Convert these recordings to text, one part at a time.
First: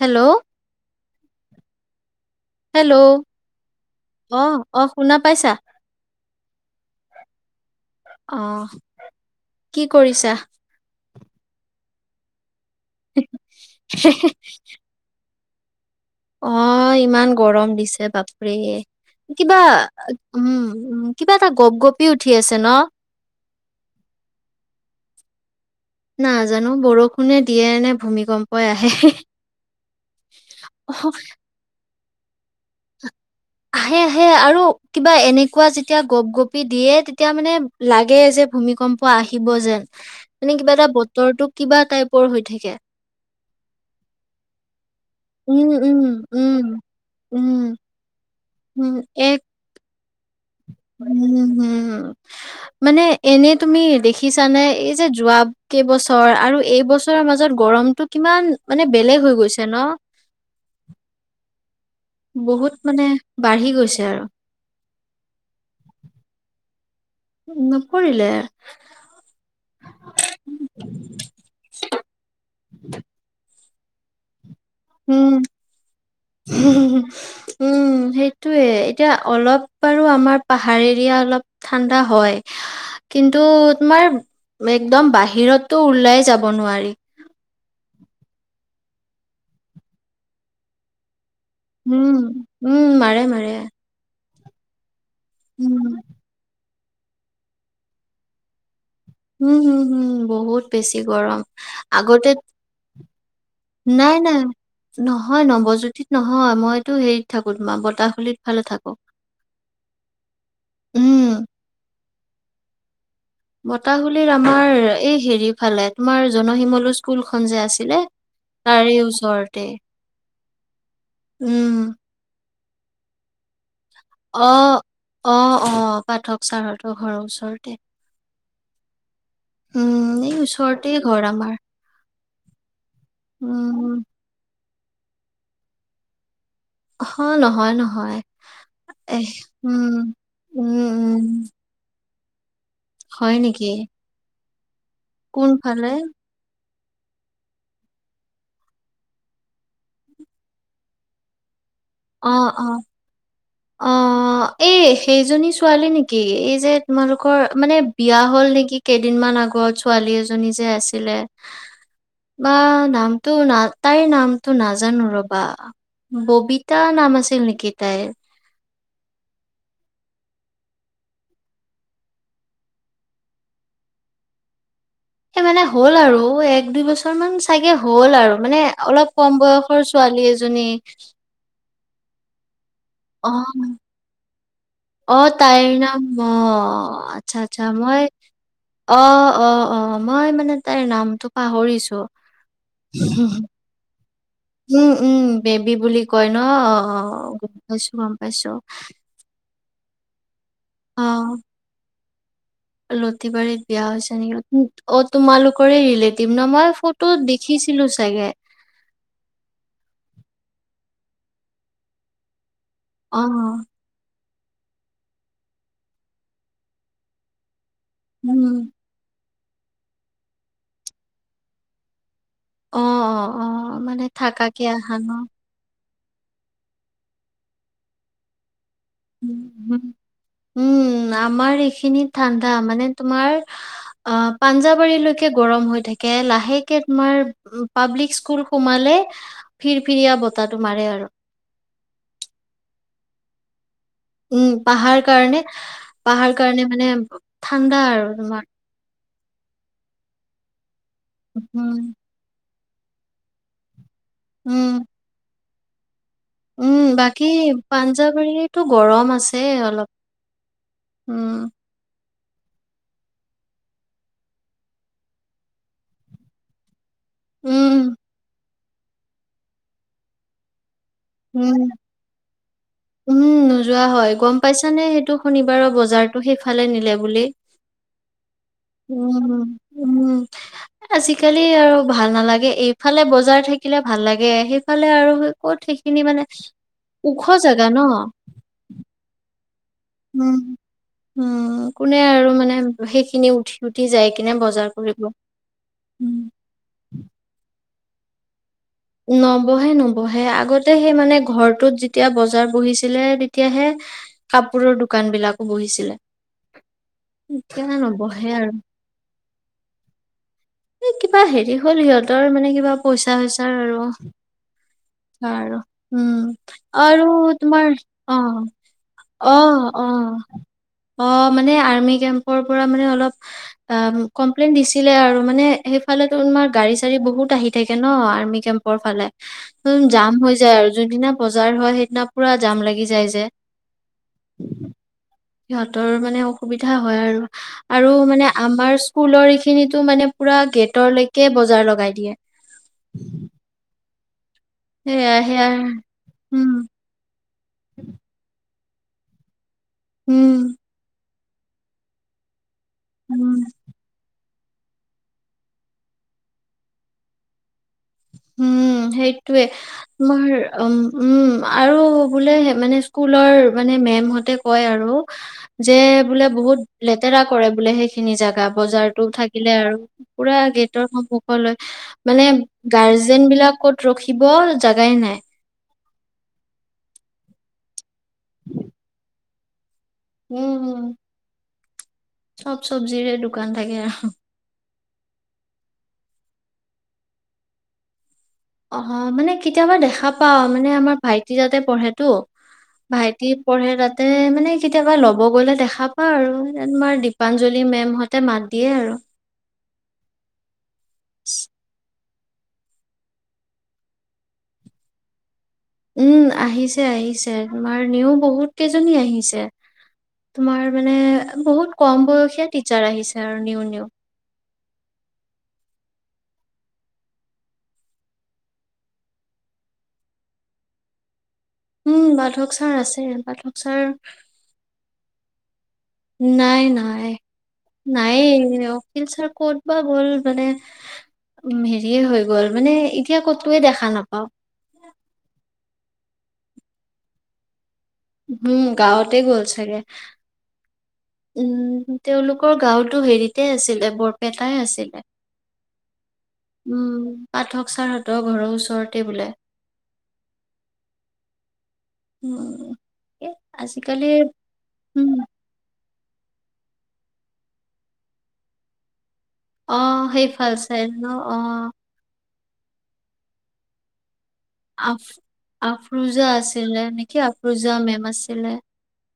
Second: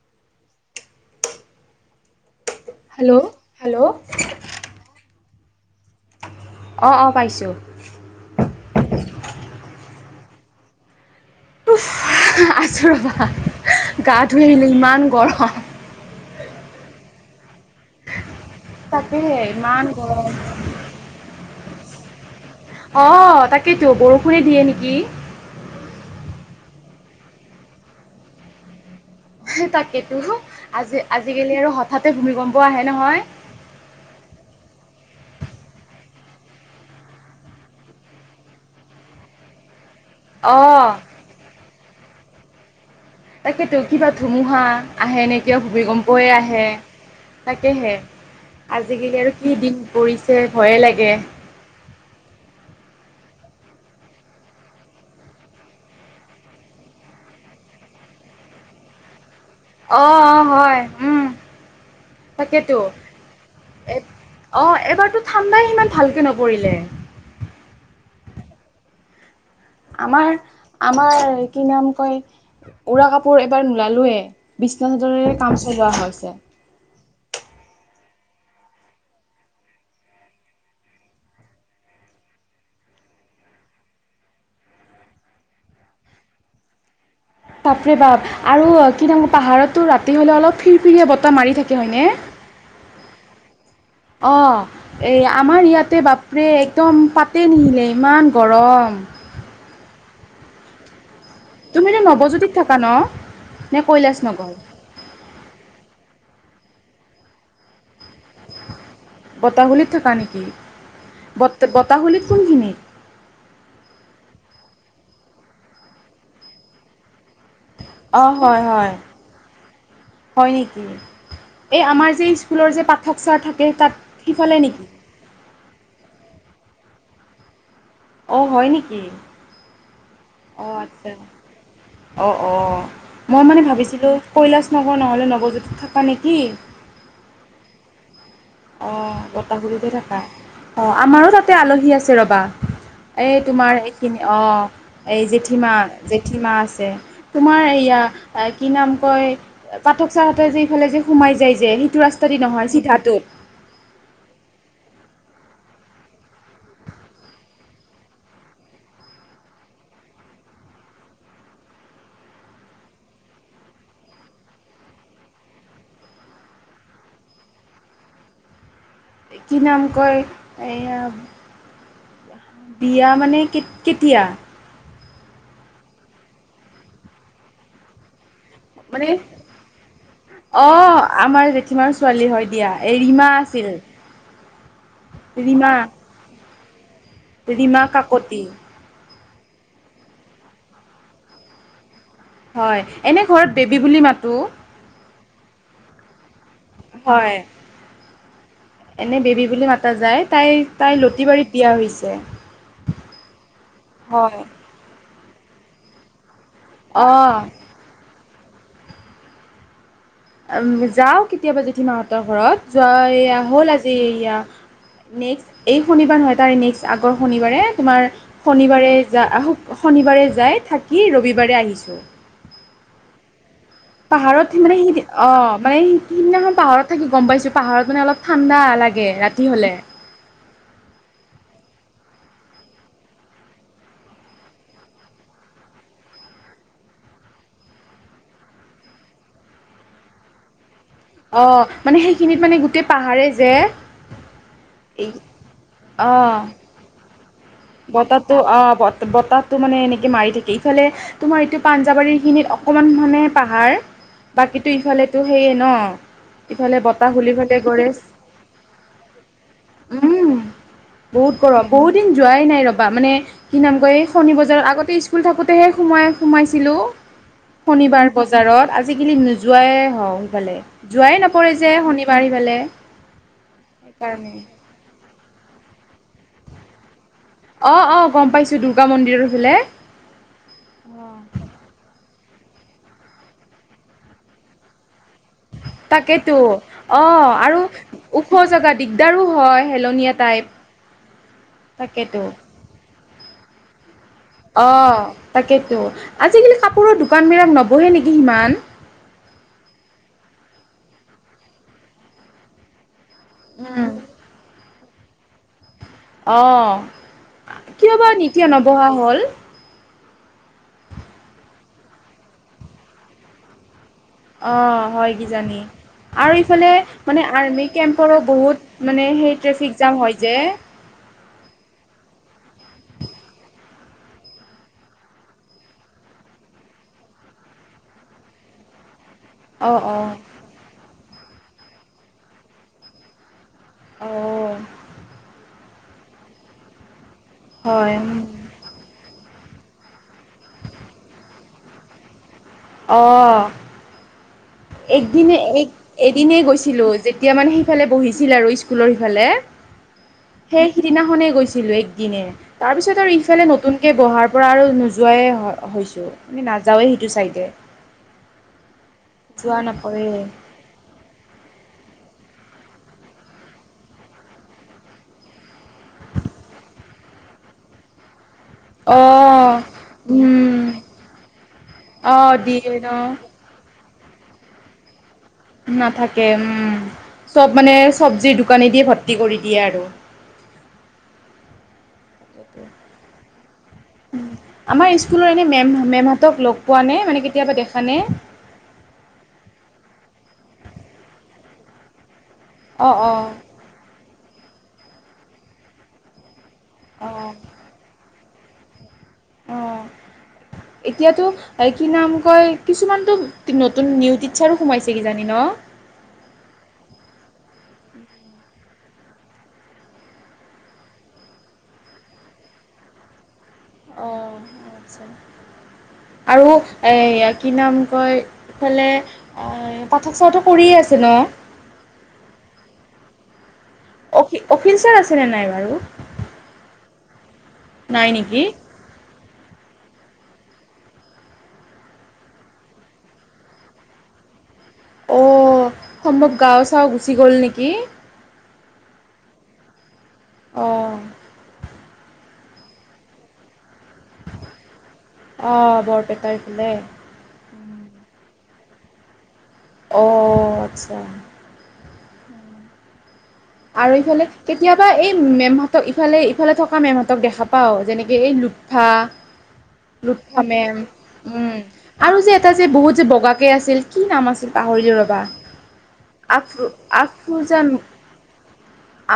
Hello. Hello অ', অ' শুনা পাইছা? অ', অ' পাইছোঁ। অ কি কৰিছা? [unintelligible] ৰ'বা, গা ধুই আহিলো ইমান গৰম। অ' ইমান গৰম দিছে বাপ ৰে, তাকেহে কিবা ইমান গৰম উম্, উম্ কিবা এটা গপ গপি উঠি আছে ন অ' তাকেইটো বৰষুণে দিয়ে নেকি? নাজানো, বৰষুণে দিয়ে নে ভূমিকম্পই আহে। তাকেতো, অ আজি আজিকালি আৰু হ ঠাতে ভূমিকম্প আহে নহয়? আহে, আহে আৰু কিবা এনেকুৱা যেতিয়া গপ গপি দিয়ে, তেতিয়া মানে লাগে যে ভূমিকম্প আহিব যেন মানে কিবা এটা অ', বতৰটো কিবা টাইপ পৰ হৈ থাকে। তাকেটো কিবা ধুমুহা আহে নেকি আ, উম উম ভূমিকম্পই আহে উম উম তাকেহে। উম আজিকালি আৰু এক কি দিন পৰি ছে ভয়ে লাগে। উম হম মানে এনে তুমি দেখিছা নে? এই যে যোৱা কেইবছৰ আৰু এইবছৰৰ মাজত গৰমতটো কিমান মানে বেলেগ হৈ গৈছে ন? অ', অ', হয়, উম। বহুত তাকেতো মানে বাঢ়ি এ গৈছে আৰু অ', এবাৰতো ঠাণ্ডাই সিমান ভালকে নপৰিলে। নপৰিলে। আমাৰ, আমাৰ কি নাম কয় উৰা কাপোৰ এবাৰ নোলালোয়ে। বিশ্বনা উম, চাদৰেৰে কাম চলোৱা হৈছে। উম, সেইটোয়ে এতিয়া অলপ বাৰু আমাৰ পাহাৰ এৰিয়া অলপ ঠাণ্ডা হয়, কিন্তু তোমাৰ একদম বাহিৰটো ওলাই যাব নোৱাৰি। বাপ ৰে বাপ আৰু কিনেকো পাহাৰতো ৰাতি হ'লে অলপ ফিৰ ফিৰিয়ে বত উম, উম, মাৰে মাৰে অ। এই আমাৰ উম, ইয়াতে বাপৰে এক একদম পাতে নিহিলে ইমান গৰম। উম, হুম, হুম বহুত বেছি গৰম। তুমিতো আগতে নৱজ্যোতিত থাকা ন? নে নাই কৈলাশ নগৰ? হয়, মইতো হেৰিত থাকো তোমাৰ বতাহ খলিত ফালে থাকো। বতাহ বলীত থাকা নেকি? ব উম বতাহ‌ বলীত কোনখিনি? মতাহুলিৰ আমাৰ এই হেৰি ফালে তোমাৰ জনসিমলু স্কুল অ', হয়, হয়, ওচৰতে হয় নেকি? উম এই আমাৰ যি স্কুলৰ যে, পাঠকছাৰ থাকে তাত সিফালে অ', নেকি? অ', অ', পাঠক ছাৰত ঘৰৰ ওচৰতে। অ হয় নেকি উম এই অ ওচৰতেই আচ্ছা ঘৰ আমাৰ অ অ মই মানে উম ভাবিছিলো কৈলাচ নগৰ নহ'লে নৱজ্যোতিত থকা নেকি অ নহয় নহয় অ এহ বতাহঘূলিতে উম থকা উম অ উম আমাৰো তাতে আলহী আছে ৰবা হয় এই নেকি তোমাৰ এইখিনি অ এই জেঠী মা কোনফালে জেঠী মা আছে তোমাৰ এয়া কি নাম কয় পাঠক চাৰহতে যে ইফালে যে সোমাই যায় যে এইটো ৰাস্তা অ দি অ নহয় চিধাটোত অ এই সেইজনী ছোৱালী নেকি এই যে তোমালোকৰ মানে বিয়া হ'ল নেকি কেইদিনমান আগত ছোৱালী এজনী যে আছিলে বা নামটো ন তাইৰ নামটো নাজানো ৰবা ববিতা নাম আছিল নেকি তাইৰ কি নাম কয় এয়া বিয়া মানে কেতিয়া সেই মানে হ'ল আৰু এক দুই বছৰ মান চাগে হ'ল আৰু মানে অলপ কম বয়সৰ ছোৱালী এজনী অঁ আমাৰ ছোৱালী হয় দিয়া ৰিমা আছিল অ', অ তাইৰ ৰীমা নাম অ উ আচ্ছা আচ্ছা ৰীমা মই কাকতি। অ অ অ মই মানে তাইৰ নামটো পাহৰিছো হয় এনে ঘৰত বেবী বুলি মাতো উম, উম, বেবী বুলি কয় অ হয়। গম পাইছো গম পাইছো হোজাইত তাই তাইৰ অ', লতিবাৰীত বিয়া হৈছে লতিবাৰীত বিয়া হৈছে হয়। নেকি অ তোমালোকৰে ৰেলতিভ [unintelligible] মই ফটোত অ', দেখিছিলো চাগে যাও কেতিয়াবা জেঠিমাহতৰ ঘৰত যোৱা এয়া অ', হ'ল আজি এয়া নেক্সট এই শনিবাৰ নহয় তাৰে নেক্সট আগৰ শনিবাৰে তোমাৰ উম, শনিবাৰে যা আহোক শনিবাৰে যাই থাকি ৰবিবাৰে আহিছোঁ অ অ অ মানে পাহাৰত থাকাকে মানে আহা স ন? অ মানে সেইদিনাখন পাহাৰত থাকি গম পাইছো পাহাৰত মানে অলপ ঠাণ্ডা লাগে ৰাতি হ'লে। উম আমাৰ এইখ খিনি ঠাণ্ডা মানে তোমাৰ অ পাঞ্জাবাৰীলৈকে গৰম হৈ থাকে লাহেকে তোমাৰ পাব্লিক স্কুল সোমালে ফিৰ ফৰিয়া বতাহটো মাৰে আৰু অ মানে সেইখিনিত মানে গোটেই পাহাৰে যে উম পাহাৰ এই কাৰণে পাহাৰ অ' কাৰণে মানে ঠাণ্ডা আৰু বতাহটো তোমাৰ। অ বতাহটো মানে এনেকে মাৰি থাকি ইফালে তোমাৰ এইটো উম। পাঞ্জাৱাৰীখিনিত অকমান মানে পাহাৰ উম, বাকীতো ইফালেতো থ ন ইফালে উম বতাহ বাকী খুলিফালে গৰেজ পাঞ্জাৱাৰীতো গৰম আছে উম অলপ বহুত উম গৰম বহুত দিন যোৱাই নাই ৰ'বা মানে কি নাম কয় এই শণী বজাৰ আগতে স্কুল থাকোঁতেহে সোমাই সোমাইছিলোঁ উম, শনিবাৰ বজাৰত আজিকালি নোযোৱাই হওঁ সিফালে যোৱাই নপৰে উম। যে শনিবাৰ সিফালে উম নোযোৱা হয় সেইকাৰণে গম পাইছা নে সেইটো শনিবাৰৰ বজাৰতো সিফালে নিলে বুলি অ' অ' গম পাইছো দুৰ্গা মন্দিৰৰ উম ফালে উম অ' আজিকালি আৰু ভাল নালাগে ে এইফালে বজাৰ থাকিলে ভাল লাগে সেইফালে আৰু ক'ত সেইখিনি মানে তাকেতো অ ওখ আৰু জেগা ন। ওখ জেগা দিগদাৰো হয় হেলনীয়া উম টাইপ উম কোনে তাকেতো আৰু মানে সেইখিনি উঠি উঠি যায় অ তাকেতো আজিকালি কাপোৰৰ দোকান বিলাক নব বহে নেকি সিমান নবহে নবহে আগতে সেই মানে ঘৰটোত যেতিয়া বজাৰ বহিছিলে তেত তেতিয়াহে কাপোৰৰ দু দোকান বিলাকো বহিছিলে অ এতিয়া কিয় বাৰু নবহে নিতিয়া নবহা হ'ল এ কিবা হেৰি হ'ল সিহঁতৰ মানে কিবা পইচা হৈছে অ হয় আৰু কিজানি উম আৰু ইফালে আৰু মানে আৰ্মি তোমাৰ অ কেম্পৰো বহুত মানে অ সেই ট্ৰেফিক অ জাম হয় যে অ মানে আৰ্মি কেম্পৰ পৰা মানে অলপ অ কমপ্লেইন দিছিলে আৰু মানে সেইফালে তোমাৰ গাড়ী চাড়ী বহুত আহি থাকে ন কেম্পৰ ফালে অ উম অ জাম হৈ যায় আৰু যোনদিনা বজাৰ হয় সেইদিনা পুৰা জাম লাগি যায় যে অ সিহঁতৰ মানে অসুবিধা হয় আৰু আৰু হয় মানে আমাৰ স্কুলৰ খিনিতো মানে পুৰা গেটৰ লকে বজাৰ লগাই দিয়ে অ সেয়া একদিনে সেয়া এক এদিনে উম গৈছিলো যেতিয়া মানে সেইফালে বহিছিল আৰু স্কুল স্কুলৰ সিফালে উম সেই সিদিনাখনে গৈছিলো এক দিনে তাৰ পিছত আৰু উম ইফালে নতুনকে বহাৰ ত পৰা আৰু নোযোৱাই হৈছোঁ মানে নাযাওঁৱেই সেইটো চাইডে উম সেইটোৱে যোৱা নপৰে তোমাৰ উ উম আৰু বোলে মানে স্কুলৰ মানে মেমহতে কয় আৰু যে বোলে বহুত লেতেৰা কৰে বোলে সেইখিনি জেগা বজাৰতটো অঁ থাকিলে আৰু পুৰা উম গেটৰ সন্মুখ লৈ মানে অঁ দিয়ে [unintelligible] ন ত ৰখিব জাগাই নাই নাথাকে উম চব মানে চব্জিৰ দোকানে দিয়ে ভৰ্তি কৰি দিয়ে আৰু উম উম চব চব্জিৰে দোকান থাকে আৰু আমাৰ স্কুলৰ এনেই মেম মেম হঁতক লগ পোৱা নে মানে কেতিয়াবা দেখা নে অ মানে কেতিয়াবা দেখা পাও মানে আমাৰ ভাইটি যাতে পঢ়েতো অঁ অঁ ভাইটি পঢ়ে তাতে মানে কেতিয়াবা ল'ব গ'লে দেখা পাওঁ আৰু তমাৰ অঁ দীপাঞ্জলি মেম হত ততে মাত দিয়ে আৰু অঁ এতিয়াতো কি নাম কয়, কিছুমানতো নতুন নিউ টিটছাৰো সোমাইছে কি জানি ন। উম আহিছে আহিছে তোমাৰ নিও বহুত কেইজনী আহিছে তোমাৰ মানে বহুত কম বয়সীয়া টিচাৰ আহিছে আৰু। নিউ নিউ আহ আচ্ছা। আৰু কি নাম কয় এইফালে পাঠক সাথক কৰিয়ে আছে ন। উম পাঠক ছাৰ আছে পাঠক ছাৰ অ অফিচাৰ আছে নে নাই? আৰু নাই নাই। নাই এই অখিল ছাৰ ক'ত বা গ'ল মানে উ হেৰিয়ে হৈ গ'ল মানে এতিয়া ক'তয়ে দেখা নাপাও। অ সম্ভৱ গাঁও চাও গুচি গ'ল নেকি? উম গাঁৱতে গ'ল চাগে। অঁ উম। তেওঁলোকৰ গাঁওতো হেৰিতে আছিলে বৰপেটাই আছিলে, অঁ বৰপেটাৰ ইফালে উম পাঠক ছাৰহঁতৰ ঘৰৰ ওচৰ ওচৰতে বোলে। অঁ আচ্ছা। উম। এ আৰু আজিকালি এইফালে কেতিয়াবা উম এই মেমহতক ইফালে ইফালে থকা মেমহঁতক দেখা পাওঁ যেনেকে এই লোফফা, অ সেইফাল লুফামেম চাইড ন অ উম আৰু যে এটা যে বহুত যে বগাকে আছিল কি নাম আছিল? পাহৰিলো আফ ৰ'বা আফ্ৰোজা আছিলে নেকি আফ্ৰোজা মেম আছিল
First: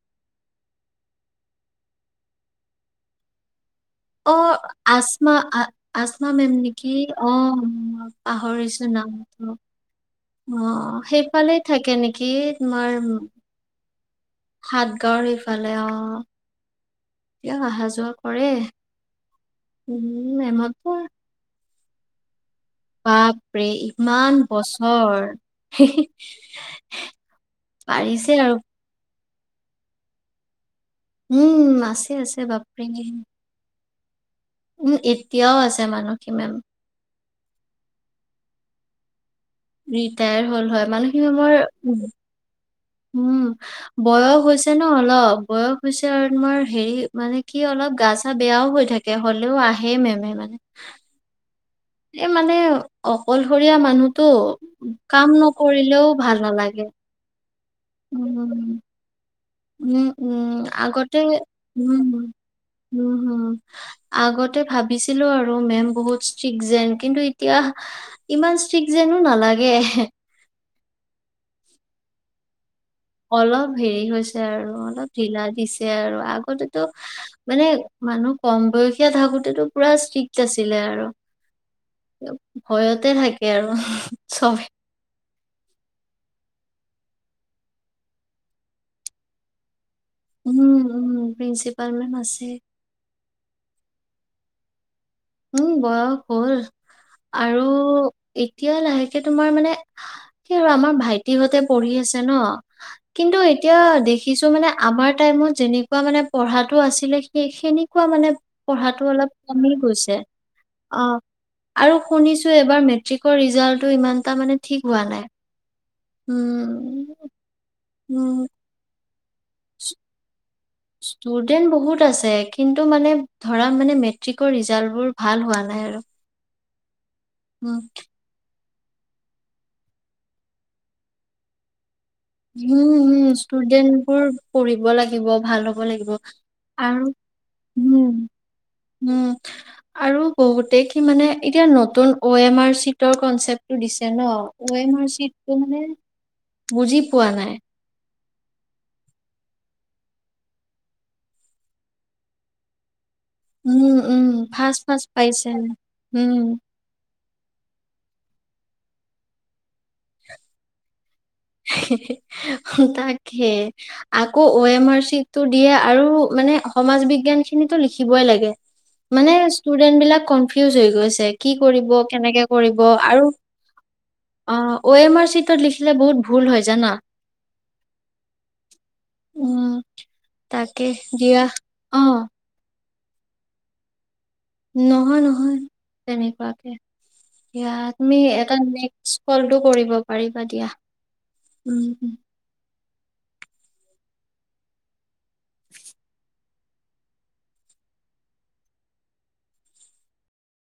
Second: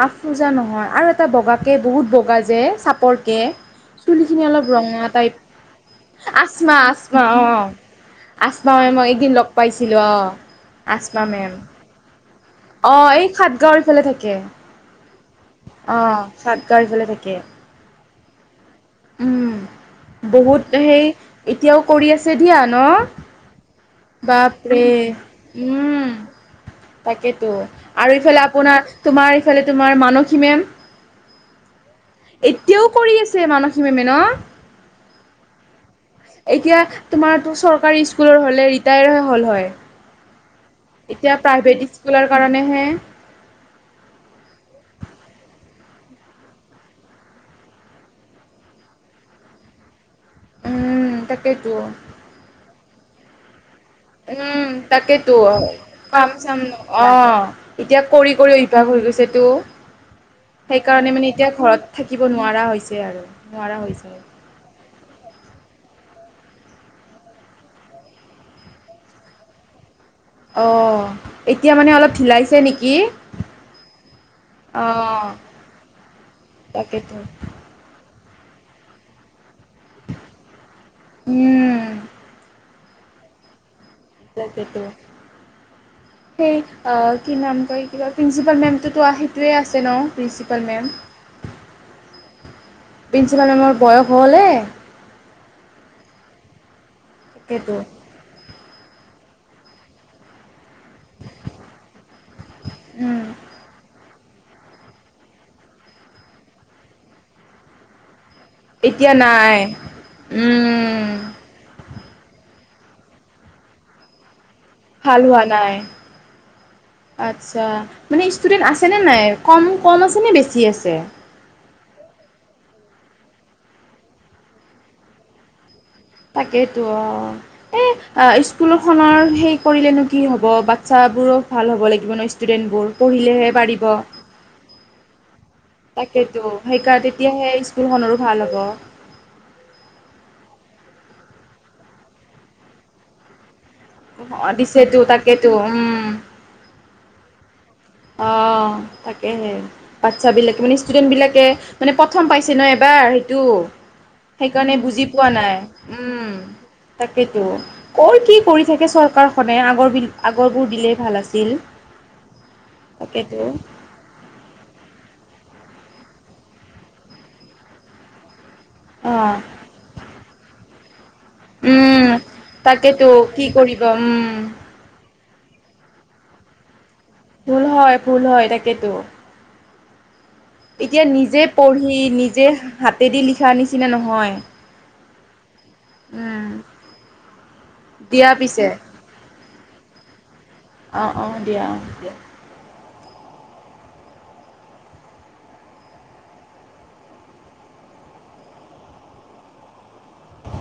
আফ পোজা নহয় আৰু এটা বগা তাকে বহুত বগা যে চাপৰকে চুলিখিনি অঁ অলপ ৰঙা আসমা টাইপ আসমা মেম আচমা নেকি আচমা অঁ আচমা পাহৰিছো মেমক একদিন নামটো লগ পাইছিলোঁ অঁ অঁ। আচমা মেম সেইফালে থাকে নেকি? অঁ এই সাতগাঁও সেইফালে থাকে। সাতগাঁওৰ এইফালে অ অঁ সাতগাঁৱৰ ইফালে থাকে এয়া অহা যোৱা কৰে। উম উম বহুত মেমতো সেই এতিয়াও কৰি আছে দিয়া ন বাপৰে ইমান বাপৰে বছৰ। উম তাকেতো আৰু ইফালে আপোনাৰ তোমাৰ ইফালে তোমাৰ মানসীমেম উম, আছে আছে বাপৰেহে কি মানে ন? উম এতিয়াও আছে। মানসী মেম তোমাৰটো চৰকাৰী স্কুলৰ হ'লে ৰিটায়েৰ ৰিটায়াৰ হ'ল হয়, মানসী মেমৰ প্ৰাইভেট উ, স্কুলৰ কাৰণেহে উম বয়স হৈছে ছে ন অলপ বয়স হৈছে আৰু তোমাৰ হেৰি মানে কি অলপ গা চা বেয়াও হৈ থাকে হ'লেও আহে মেমে। মানে উম তাকেইতো এই মানে অকলশৰীয়া মানুহতো উম কাম তাকেইতো নকৰিলেও ভাল কাম-চাম ন নালাগে। অ এতিয়া কৰি কৰি উম অভ্যাস হৈ গৈছে তো উম উম সেইকাৰণে আগতে মানে এতিয়া ঘৰত উম থাকিব নোৱাৰা হৈছে উম, আৰু হুম। নোৱাৰা হৈছে। আগতে ভাবিছিলো আৰু মেম বহুত ষ্ট্ৰিক্ট যেন কিন্তু এতিয়া ইমান ষ্ট্ৰিক যেনো নালাগে। অঁ এতিয়া মানে অলপ ঢিলাইছে নেকি? অলপ হেৰি হৈছে আৰু অ অলপ ঢিলা দিছে আৰু আগতেতো তাকেতো মানে মানুহ কম বয়সীয়া থাকোতেটো পোৰা ষ্ট্ৰিক্ট আছিলে আৰু উম ভয়তে থাকে আৰু চবে। তাকেইতো, সেই কি নাম কয় কিবা প্ৰিন্ঞ্চিপাল মেমটোতো সেইটোৱে আছে ন? উম, প্ৰিন্সিপাল মেম, উম, প্ৰিন্সিপাল মেম আছে। প্ৰিন্সিপাল মেমৰ বয়স হৈ ঘলে উম বৰ [unintelligible] আৰু তাকেতো এতিয়া লাহেক এতিয়া তোমাৰ মানে কি আৰু আমাৰ ভাইটিহঁতে পঢ়ি আছে ন, কিন্তু এতিয়া দেখি কিছুমানে আমাৰ টাইমত যেনেকুৱা মানে পঢ়াটো আছিলে সেনেকুৱা মানে পঢ়াটো এতিয়া অলপ নাই কমি গৈছে। উম অঁহ আৰু শুনিছোঁ এবাৰ মেট্ৰিকৰ ৰিজাল্টটো ইমানটা মানে ভাল হোৱা নাই, উম আচ্ছা মানে উম ষ্টুডেন্ট আছেনে নাই? কম, কম আছেনে বেছি আছে? ষ্টুডেন্ট বহুত আছে কিন কিন্তু মানে ধৰা মানে মেট্ৰিকৰ ৰিজাল্ট বোৰ ভাল হোৱা নাই আৰু সেইটোৱে অ উম এ অ স্কু স্কুলখনৰ সেই কৰিলেনো কি হ'ব বাচ্ছাবোৰো ভাল হ'ব লাগি হুম হুম ষ্টুডেন্ট বোৰ পঢ়িব লাগিব ভাল হ'ব লাগিব তাকেতো সেইকাৰ আৰু তেতিয়াহে হম স্কুলখনৰো ভাল হ'ব হুম আৰু বহুতে কি মানে এতিয়া নতুন অ' এম আৰ চিটৰ কনচেপ্ট দিছে ন এম দিছেতো আৰ তাকেতো চিটো মানে উম বুজি পোৱা নাই অ তাকেহে বাচ্ছ বিলাকে মানে ষ্টুডেন্ট বিলাকে মানে প্ৰথম পাইছে ন এবাৰ তো উম উম সেইকাৰণে ফাৰ্ষ্ট বুজি ফাৰ্ষ্ট পোৱা পাইছে নাই উম তাকেতো কত কি কৰি থাকে চৰকাৰখনে আগৰ আগৰবোৰ দিলে ভাল আছ হি হি হি তাকে। আকৌ অ এম আৰ চি। তো দিয়ে আও মানে সমাজ বিজ্ঞান খিনিতো লিখিবই লাগে। মানে অ' ষ্টুডেন্ট বিলাক কনফিউজ হৈ তে কি কৰিব? উম কেনেকে কৰিব? তাকেতো আৰু কি কৰিব উম অ, অ এম আৰ চিটো লিখি ছিলে বহুদ ভুল হয়। জানা। ভুল হয়। ভুল হয়। তাকেতো। উম তাকে এতিয়া নিজে দিয়া পঢ়ি অ নিজেহ হাতেদি লিখাৰ নিচিনা নহয়। নহয় নহয়। উম তেনেকুৱাকে। দিয়া তুমি দিয়া এটা পিছে নেক্স কলটো কৰিব পাৰিবা দিয়া। অ' অ' দিয়া অ' উম, উম। দিয়া [unintelligible]